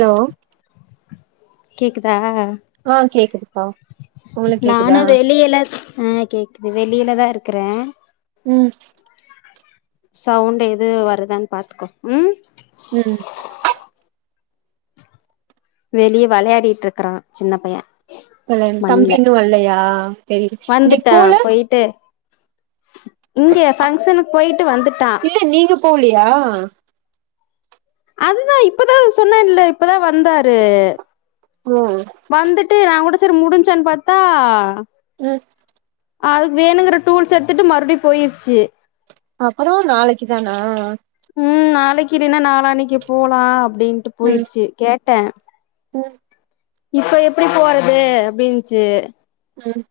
low கேக்குதா ஆ கேக்குதுபா நானு வெளியில ஆ கேக்குது வெளில தா இருக்கறே ம் சவுண்ட எது வருதானு பாத்துக்கோ ம் ம் வெளிய வளையாடிட்ருக்றா சின்ன பைய பழையன் தம்பி மண்ல இன்னு வல்லயா வந்துட்டா போயிட்டு இங்க ஃபங்க்ஷனுக்கு போயிட்டு வந்துட்டா இல்ல நீங்க போலியா அதுதா இப்பதா சொன்னன்ல இப்பதா வந்தாரு ஒ வந்துட்டு நா கூட சரி முடிஞ்சான்னு பாத்தா ம் அதுக்கு வேணுங்கிற டூல்ஸ் எடுத்துட்டு மறுபடியு போயிருச்சு அப்பற நாளைக்கி தானா ம் நாளைக்கி இல்லனா நாளானைக்கி போலா அப்டின்டு ம் போயிருச்சி கேட்ட ம் இப்ப எப்டி போறது அப்டின்ச்சு ம்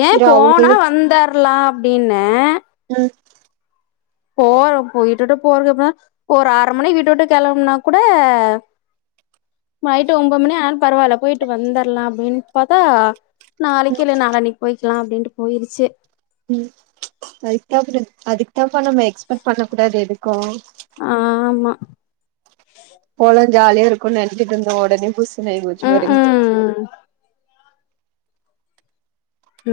ஏ சரி போனா அவங்களுக்கு வந்தர்லா அப்டின்ன ம் போறோ போ வீட்ட விட்டு போறதுக்கு எப்பன்னா ஒரு ஆர்ர மணிக் வீட்ட விட்டு கெளம்னா கூட நைட்டு ஒம்பது மணி ஆனாலு பரவால்ல போயிட்டு வந்தர்லா அப்டின் பாத்தா நாளைக்கி ம் இல்ல நாளானைக்கி போய்கிலா அப்டின்ட்டு போயிரிச்சி ம் அதுக்கு தா அதுக்கு தாப்ப நம்ம எக்ஸ்பெக்ட் பண்ண கூடாது எதுக்கு ஆமா போலா ஜாலியா இருக்குனு நெனச்சிட்டு இருந்த ஒடனே புஸுனு ஆயி போச்சி ம் பாரு ம்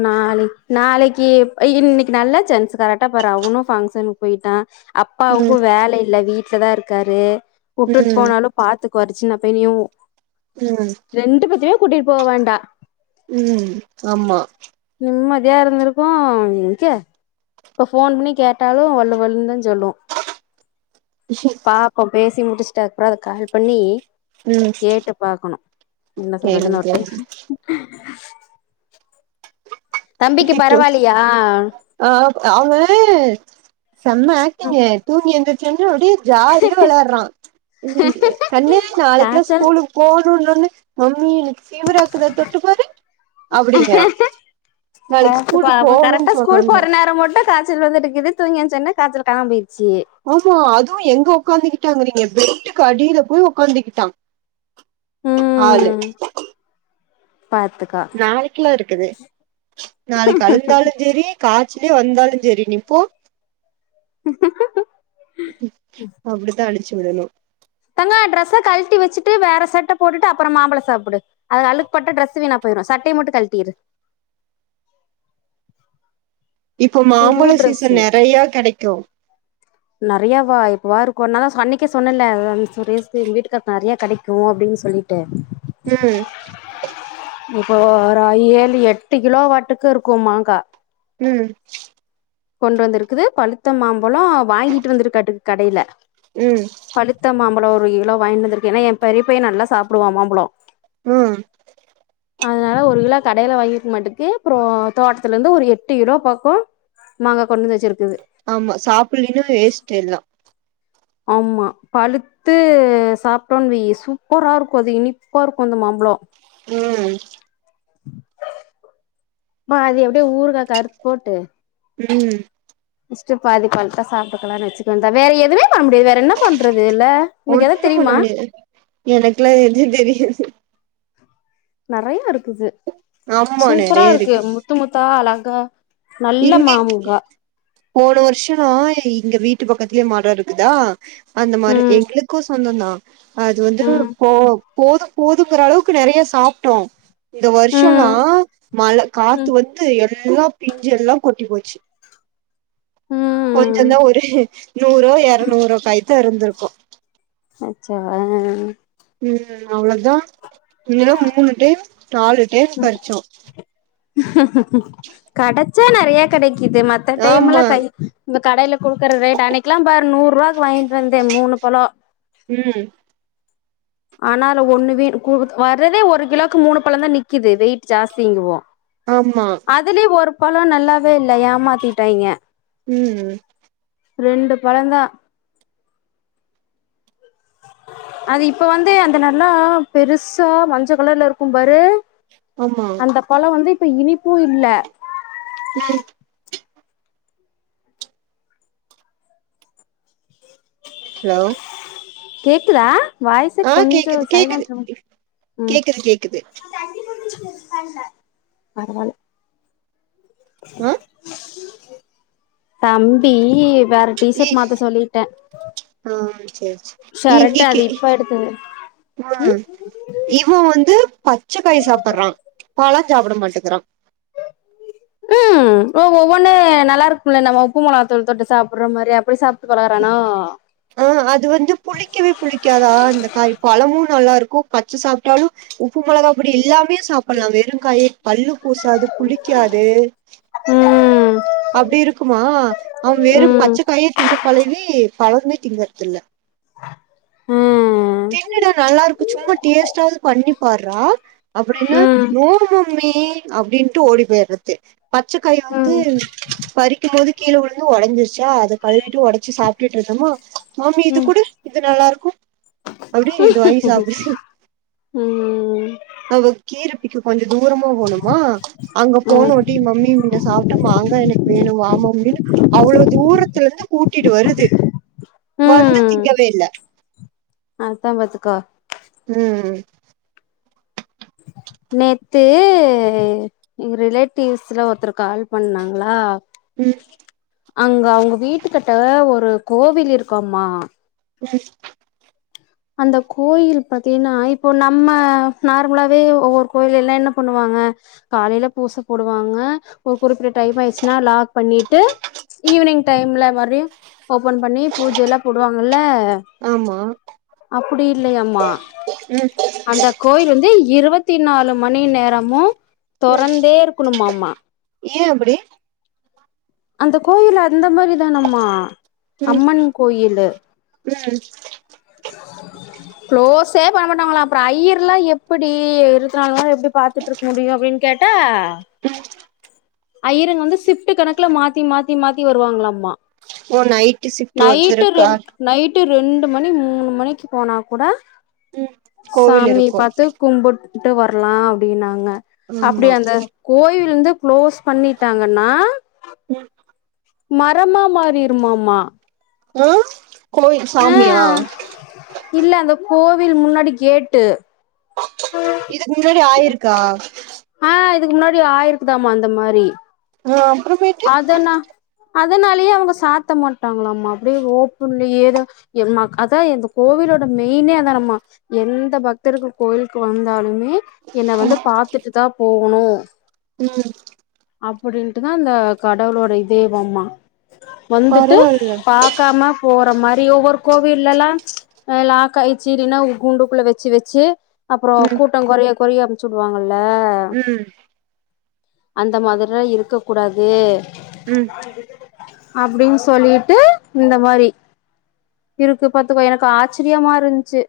நாளை நாளைக்கி இன்னைக்கி நல்லா சான்ஸ் கரெக்டா பாரு அவனு பங்ஷனுக்கு போயிட்டா ம் அப்பாவுக்கு வேல இல்ல வீட்ல தா இருக்காரு வுட்டுட் ம் போனாலு பாத்துக்குவாரு சின்ன பையனையு ம் ரெண்டு பேத்தமே கூட்டிட் போ வேண்டா ம் ஆமா நம்மதியா இருந்திருக்கு எங்க இப்ப போன் பண்ணி கேட்டாலு வல்லு வல்லு தா சொல்லு சரி பாப்போ பேசி முடிச்சுட்டு அப்றோ அத கால் பண்ணி ம் கேட்டு பாக்கணு என்ன கேளுங்க சொல்றதுன்னு ஒரு டைம் கேளுங்க தம்பிக்கு திட்டு பரவால்லியா ஆ அவுங்க செம்ம ஆக்டிங்கு தூங்கி எந்திரு சன்னுடி ஜாலியா விளையாடுறா கண்ணு நாளைக்குல்லா காய்ச்சல் ஸ்கூலு போணுனோனே மம்மி எனக்கு ஃபீவரா இக்குதா தொட்டு பாரு அப்டிங்றா நேத்து பா அப்ப கரெக்டா ஸ்கூல் போற சொன்னோனே நேர மட்டு கா ய்ச்சல் வந்துட்டு இருக்குது தூங்கி எந்திச்ச உடனே காய்சல் காணாம போயிருச்சு ஆமா அதுவு எங்க உக்காந்துக்கிட்டாங்கிறீங்க பெட்டுக்கு அடியில போய் உக்காந்துக்கிட்டா ஆளு ம் பாத்துக்கோ நாளைக்குல்லா இருக்குது நாளைக்கு அழுந்தாலு சரி காய்ச்சலே வந்தாலு சரி நீ போ ஹம் ஹம் ஹம் ஹம் அப்டி தா அனுப்ச்சு விடனு தங்கோ ட்ரஸ கழட்டி வச்சிட்டு வேற சட்டை போட்டுட்டு அப்புறோ மாம்பழோ சாப்பிடு அது அழுக்குப்பட்டா டிரெஸ்ஸு வீணா போயிரு சட்டைய மட்டு கழட்டிரு இப்போ புது மாம்பழோ சீசன் ட்ரெஸ்ஸு நெறையா கெடைக்கு நெறயாவா எப்பவா இருக்கு நா தா அன்னைக்கே சொன்னேல்ல வ சுரேஷ்க்கு எ வீட்டுக்கார் நெறய கெடைக்கு அப்டின் சொல்லி ட்டே ம் இப்போ ஒரு ஏழு எட்டு கிலோ வாட்டுக்கு இருக்கு மாங்கா ம் கொண்டு வந்து இருக்குது பழுத்த மாம்பழோ வாங்கிட்டு வந்திருக்காட்டுக்கு கடைல ம் பழுத்த மாம்பழோ ஒரு கிலோ வாங்கிட்டு வந்து இருக்கு ஏனா எ பெரிய பைய நல்லா சாப்டுவா மாம்பழோ ம் அதனால ஒரு கிலோ கடையில வாங்கிருக்கு மாட்டுக்கு அப்றோ தோட்டத்துல இருந்து ஒரு எட்டு கிலோ பக்கோ மாங்க கொண்டு வந்து வச்சிருக்குது ஆமா சாப்பிடலினா வேஸ்ட் எல்லா ஆமா பழு த்து சாப்ட்டோன்னு வையி சூப்பரா இருக்கு அது இனிப்பா இருக்கு அந்த மாம்பழோ ம் மா அது எப்டியோ ஊறுகாக்கு அறுத்து போட்டு ம் ஸ்ட்டு பாதி பழத்த சாப்ட்டுக்கலானு வச்சக்க வேண்ட்தா வேற எதுமே பண்ண முடியாது வேற என்ன பண்றது இல்ல உனக்கு எதா ஒன்னு பண்ண தெரியுமா முடியாது எனக்லா எது தெரியாது நெறயா இருக்குது ஆமா சூப்பரா நெறைய இருக்கு முத்து முத்தா அழகா நல்ல இங்கி மாமுங்கா போன வருஷோ இங்க வீட்டு பக்கத்துலே மரோ இருக்குதா அந்த மரோ ம் எங்ளுக்கு சொந்த்தா அது வந்து ம் போ போதும் போதுங்கிற அளவுக்கு நிறைய சாப்பிட்டோம் இந்த ம் வருஷம்லாம் மழ காத்து ம் வந்து எல்லா பிஞ்ச எல்லாம் கொட்டி போச்சு கொஞ்ச ம் தான் ஒரு நூறோ எரநூறோ காய் தான் இருந்திருக்கும் அச்சச்சோ ஆ ம் அவ்ளொதான் இன்னா மூணு டைம் நாலு டைம் பறிச்சோம் கடச்சா நெறைய கிடைக்குது மத்த ஆமா டைம்ல கை இந்த கடையில குடுக்குற ரேட் அன்னைக்கலாம் பாரு நூறு ரூவாக்கு வாங்கிட்டு வந்தேன் மூணு பழம் ம் ஆனால ஒண்ணு வேன் வர்றதே ஒரு கிலோக்கு மூணு பழம்தான் நிக்குது வெயிட் ஜாஸ்தி இங்குவோம் ஆமா அதுலயும் ஒரு பழம் நல்லாவே இல்ல ஏமாத்திட்டாய்ங்க ம் ரெண்டு பழந்தான் அது இப்ப வந்து அந்த நல்லா பெருசா மஞ்ச கலர்ல இருக்கும் பாரு ஆமா அந்த பழம் வந்து இப்ப இனிப்பும் இல்ல நான் ஹலோ கேக்குதா வாய்ஸு ஆ கொஞ்சம் கேக்குது கேக்குது சைலன்ட் ம் கேக்குது கேக்குது பரவாயில்ல க்ஹூம் ஆ [unintelligible] தம்பி வேற இ டீஷர்ட் மாத்த சொல்லிட்டேன் ஆ சேரி சேரி ஷர்ட்டு அது இப்ப எடுத்தது ம் [unintelligible] இவன் வந்து பச்சக்காய் சாப்புடுறான் பழம் சாப்பிட மாட்டேக்குறான் ம் ஓ ஒவ்வொன்னு நல்லாருக்கும்ல நம்ம உப்பு மொளாத்தூள் தொட்டு சாப்புடற மாறி அப்படி சாப் பழகுறானோ ஆ அது வந்து புளிக்கவே புளிக்காதா இந்த காய் பழமும் நல்லா இருக்கும் பச்ச சாப்பிட்டாலும் உப்பு மொளகா பொடி இல்லாமயே சாப்புடலாம் வெறுங்காயே பல்லு கூசாது புளிக்காது ம் அப்படி இருக்குமா அவன் வெறும் ம் பச்சைக்காயே தின்னும் பழவி பழமே திங்கறது இல்ல ம் திண்ணுடா நல்லா இருக்கும் சும்மா டேஸ்ட்டாவது பண்ணி பாருறா அப்படின்னா ம் நோ மா ம்மி அப்படின்ட்டு ஓடி போயிடுறது பச்ச காய வந்து ம் பறிக்கும் போது கீழே விழுந்து உடைஞ்சிருச்சா அத கழுவிட்டு உடைச்சு சாப்பிட்டுட்டு இருந்தோமா மம்மி இது ம் கூடு இது நல்லா இருக்கும் அப்படியே இது வாங்கி சாப்புட்டு ம் அவ கீரப்பிக்க கொஞ்சம் தூரமா போணுமா அங்க ம் போனோட்டி மம்மி மின்ன சாப்பிட்ட மாங்க அதான் எனக்கு வேணும் வா மம்மி அவ்ளோ தூரத்துல இருந்து கூட்டிட்டு வருது வந்து ம் திங்கவே இல்ல அதா பாத்துக்கோ ம் நேத்து எங்க ரிலேட்டிவ்ஸ்ல ஒருத்தரு கால் பண்ணுனாங்களா ம் அங்க அவங்க வீட்டுக்கிட்ட ஒரு கோவில் இருக்காமா [inaudible] அந்த கோயில் பாத்தின்னா இப்போ நம்ம நார்மலாவே ஒவ்வொரு கோயில எல்லா என்ன பண்ணுவாங்க காலையில பூச போடுவாங்க ஒரு குறிப்ட்ட டைம் ஆயிச்சுன்னா லாக் பண்ணிட்டு ஈவினிங் டைம்ல மாரியும் ஓப்பன் பண்ணி பூஜையெல்லா போடுவாங்கல்ல ஆம்மா அப்புடி இல்லையம்மா ம் அந்த கோயில் வந்து இருவத்தி நாலு மணி நேரமும் ம் தெறந்தே இருக்கணும்மாம்மா ஏ அப்டி அந்த கோயில் அந்த மாரி தானம்மா அம்மன் கோயிலு பிடிச்சிரு க்ளோஸே பண்ண மாட்டாங்களா அப்பற ஐயர்ல்லா எப்புடி இருத்துநாலு மணிநேரமு எப்டி பாத்துட்ருக் முடியு அப்டின் கேட்டா ஐயருங்க வந்து சிஃப்ட் கணக்குல மாத்தி மாத்தி மாத்தி வருவாங்களாமா ஓ நைட்டு சிஃப்ட் நைட்டு ஒருத்தருக்கா ரெண் நைட்டு ரெண்டு மணி மூனு மணிக் போனா கூட ம் கோவில் சாமி இருக்கு பாத்து கும்புட் டு வர்லா அப்டின்னாங்க அப்டி ஆமா அந்த கோயில் ந்து க்ளோஸ் பண்ணிட்டாங்கன்னா மரமா மாறிரும்மாம்மா அ கோயில் சாமியா இல்ல அந்த கோவில் முன்னாடி கேட்டு இதுக் முன்னாடி ஆயிருக்கா அ இதுக் முன்னாடி ஆயிருக்குதாம அந்த மாரி அ அப்ரமேட் அதனா அதனாலயே அவங்க சாத்த மாட்டாங்களாமா அப்டே ஓப்புன்லயேதா எம்மாக் அதா ந்த கோவிலோட மெய்நே அதானாமா எந்த பக்தர்கள் கோயில்க்கு வந்தாலுமே என்ன வந்து பாத்துட்டு தா போகுணு ம் அப்புடின்ட்டுதா அந்த கடவுளோட இதேவம்மா வந்துட்டு பரவால்ல பாக்காம போற மாரி ஒவ்வொரு கோவில்லல்லா அ லாக்காயிச்சி ரின்னா உ குண்டுக்குள்ள வெச்சு வெச்சு அப்பறோ ம் கூட்ட கொறைய கொறைய அம்ச்சு உடுவாங்கல்ல ம் அந்த மாதிர்ஆ இருக்க கூடாது ம் அப்டின் சொல்லிட்டு இந்த மாரி இருக்கு பாத்துக்கோ எனக்கு ஆச்சரியமா இருந்ச்சு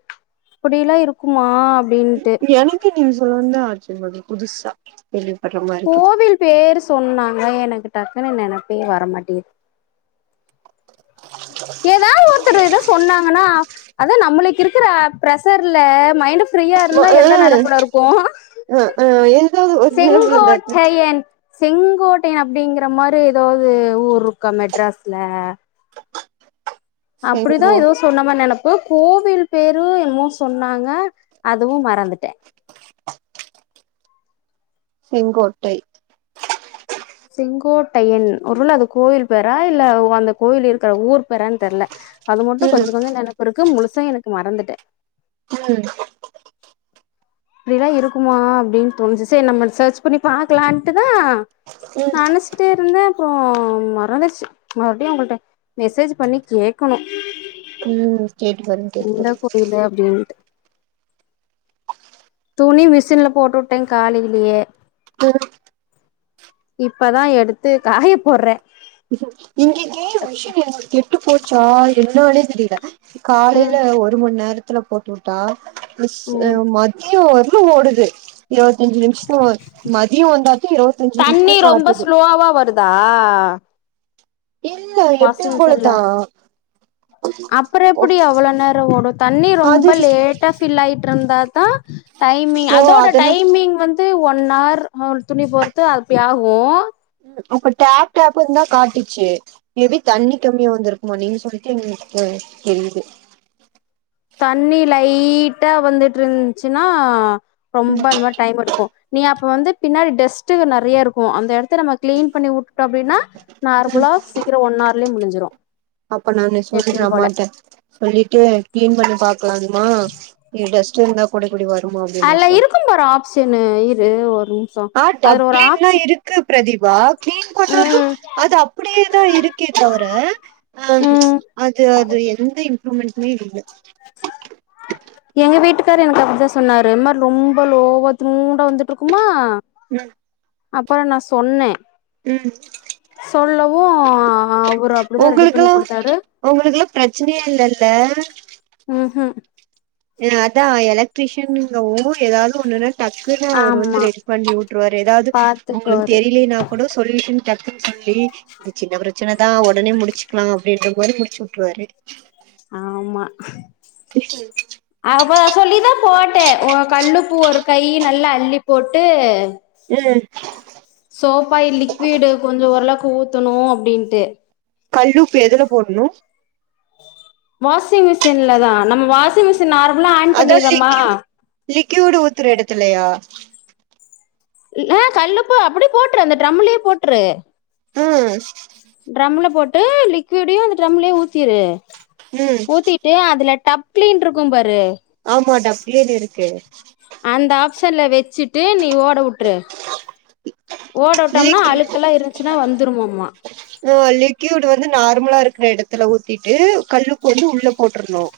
இப்புடிலா இருக்குமா அப்டின்ட்டு எனக்கு நீ சொல்ல வந்த ஆச்சரியமா புதுசா கேள்விப்படுற மாரிருக்குது கோவில் பேரு சொன்னாங்க எனக்கு டக்குன்னு நெனப்பே வரமாட்டேங்குது எதாவது ஒருத்தர் எதா சொன்னாங்கன்னா அதா நம்மளுக்கு இருக்குற பிரசர்ல மைன்டு ஃப் ப்ரியா ம இருந்தா எல்லா ஆ நெனப்புல இருக்கு ஆ ஆ ஏதாவது ஒரு நினைவுல இருந்தாச்சு செங்கோட்டையன் செங்கோட்டையன் அப்டிங்கற மாரி ஏதாவொது ஊர் ருக்கா மெட்ராஸ்ல அப்புடிதா செங்கோ எதோஸ் சொன்ன மார் நெனப்பு கோவில் பேரு என்னமோ சொன்னாங்க அதுவு மறந்துட்டே செங்கோட்டை செங்கோட்டையன் ஒரு வேள அது கோயில் பேரா இல்ல அந்த கோயில் இருக்கிற ஊர் பேரான் தெர்ல அது மட்டும் ம் கொஞ்ச கொஞ்சம் நெனப்பு இருக்கு முழுசா எனக்கு மறந்துட்டெ ம் அப்டிலா இருக்குமா அப்டின்னு தோண்ணுச்சு செரி நம்ம சர்ச் பண்ணி பாக்கலாம்ன்டுதா ம் நானு பாத்துட்டே இருந்தே அப்பற மறந்துச்சு மறுபடியு அவங்களிட்ட மெசேஜ் பண்ணி கேக்கணு ம் கேட்டு பாருங்க கேட்டு பாருங்க தெரியல அப்டின்ட்டு துணி மிஷின்ல போட்டு வுட்டே காலையிலயே [unintelligible] இப்பதா எடுத்து காய போட்றெ இங்க கேக் மிஷன் கெட்டு போச்சா என்னான்னே தெரியல காலேயில ம் ஒரு மண் நேரத்துல போட்டு வுட்டா மிஷ் அ ம் மத்திய வரைக் கு ஓடுது இருவத்தஞ்சு நிமிஷொ மதிய வந்தாதா இருவத் தண்ணி ரொம்ப ஸ்லோவா வருதா இல்ல எப்பயு போலத்தா அப்புற எப்டி அவ்வளோ நேர ஓடும் தண்ணி ரொம்ப அது லேட்டா ஃபில் ஆயிட்டு இருந்தாதா டைமிங் ஓ அதோட அதெல்லா டைமிங் வந்து ஒன் ஹர் துணி பொறுத்து அப்டி ஆகும் அப்ப டேப் டேப் இருந்தா காட்டுச்சு மே பி தண்ணி கம்மியா வந்திருக்குமா நீங்க சொல்லித்தா எங்களுக்கு தெரியுது தண்ணி லைட்டா வந்துட்டு இருந்துச்சுன்னா ரொம்ப அந்த மாரி டைம் எடுக் கு நீ அப்ப வந்து பின்னாடி டஸ்ட் நறைய இருக்கும் அந்த எடத்த நம்ம கிளீன் பண்ணி வுட்டுட்டோ அப்டின்னா ம் நார்மலா சீக்கிர ஒன் ஆர்லயே முடிஞ்சிரு அப்ப நானு சொல்ற எப்பயு போல அம்மாட்ட சொல்லிட்டு கிளீன் பண்ணி பாக்கலாம்மா டஸ்ட் இருந்தா கூட இப்டி வருமா அப்டின்னு நா சொல்றே செரி ந இரு ஒரு நிமிஷ ஆ டப் கிளீன்ல்லா இருக் கு பிரதீபா கிளீன் பண்ணாலு ம் அது அப்டியேதா இருக்கே தவர ஆ ம் அது அது எந்த இம்ப்ரூமெண்ட்மே இல்ல எங்க வீட்டுக்காரர் எனக்கு அப்டித்தா சொன்னாரு இந்த மாரி ரொம்ப லோவா இதூண்டா வந்து இருக்குமா ம் அப்புற நா சொன்னே ம் சொல்லவு அவரு அப்டிதா ரெடி பண்ணி உங்களுக்குல்லா கொடுத்தாரு உங்களுக்குல்லா பிரச்சனையே இல்லல்ல ம் ஹூம் அதா எலக்ட்ரிஷியன்ங்க ஊர் எதாவது ஒன்னு டக்குன்னு அவர் வந்து ஆமா ரெடி பண்ணி விட்ருவாரு எதாவது உங்களுக்கு பாத்துக்குவாரு தெரியலனா கூட சொல்லி [unintelligible] டக்குன்னு சொல்லி சின்ன பிரச்சனைதா ஒடனே முடிச்சுக்கலா அப்டின்ற போது முடிச்சு விட்ருவாரு ஆமா அவ சொல்லித்தா போட்டே ஒ கல்லுஉப்பு ஒரு கையி நல்லா அள்ளி போட்டு ம் சோப்பு ஆயில் லிக்விடு கொஞ்ச ஓரளவுக்கு ஊத்தணு அப்டின்ட்டு கல்லூப்பு எதுல போடணு வாஷிங் மிஷின்ல தா நம்ம வாஷிங் மிஷின் நார்மலா ஆன் அதா பண்ணிறோமா லிக்குட் லிக்யூடு ஊத்துற எடத்துலையா ஆ கல்லுப்ப அப்படி போட்டுரு அந்த டிரம்லயே போட்ரு ம் ட்ரம்ல போட்டு லிக்விடயும் அந்த ட்ரம்லயே ஊத்திரு ம் ஊத்தி டேய் அதுல டப் கிளீன் இருக்கும் பாரு ஆமா டப் க்ளீன் இருக்கு அந்த ஆப்சன்ல வச்சிட்டு நீ ஓட வுட்ரு ஓடட்டோம்னா அழுக்கெல்லாம் இருந்ச்சுன்னா வந்துருமோம்மா ஓ லிக்கியூடு வந்து நார்மலா இருக்கற எடத்துல ஊத்திட்டு கல்லுப்பு வந்து உள்ள போட்றனும்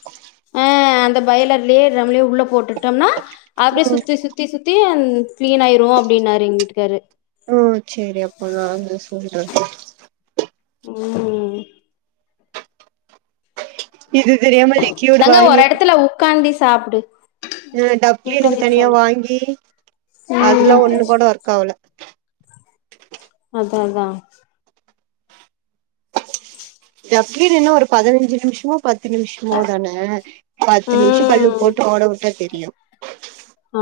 ஆ அந்த பயலர்லயே ட்ரம்யோ உள்ள போட்டுட்டோம்னா அப்டி ம் சுத்தி சுத்தி சுத்தி அம் கிளீன் ஆயிரும் அப்டின்னாரு எங்க வீட்டுக்காரு ம் சேரி அப்போ நா வந்து சொல்றேன் ம் இது தெரியா தங்க ஒரு எடத்துல உக்காந்தி சாப்புடு அ டப்க்ளீனுக்கு தனியா வாங்கி அதல்லாம் ஒண்ணு கூட ஒர்க் ஆகல அத அதான் டக் கிளீன் என்னஒரு பதினஞ்சு நிம்ஷோ பத்து நிமிஷமோ தான பத்து நிமிஷோ கல்லுப் ம் போட்டு ஓட வுட்டா தெரியும்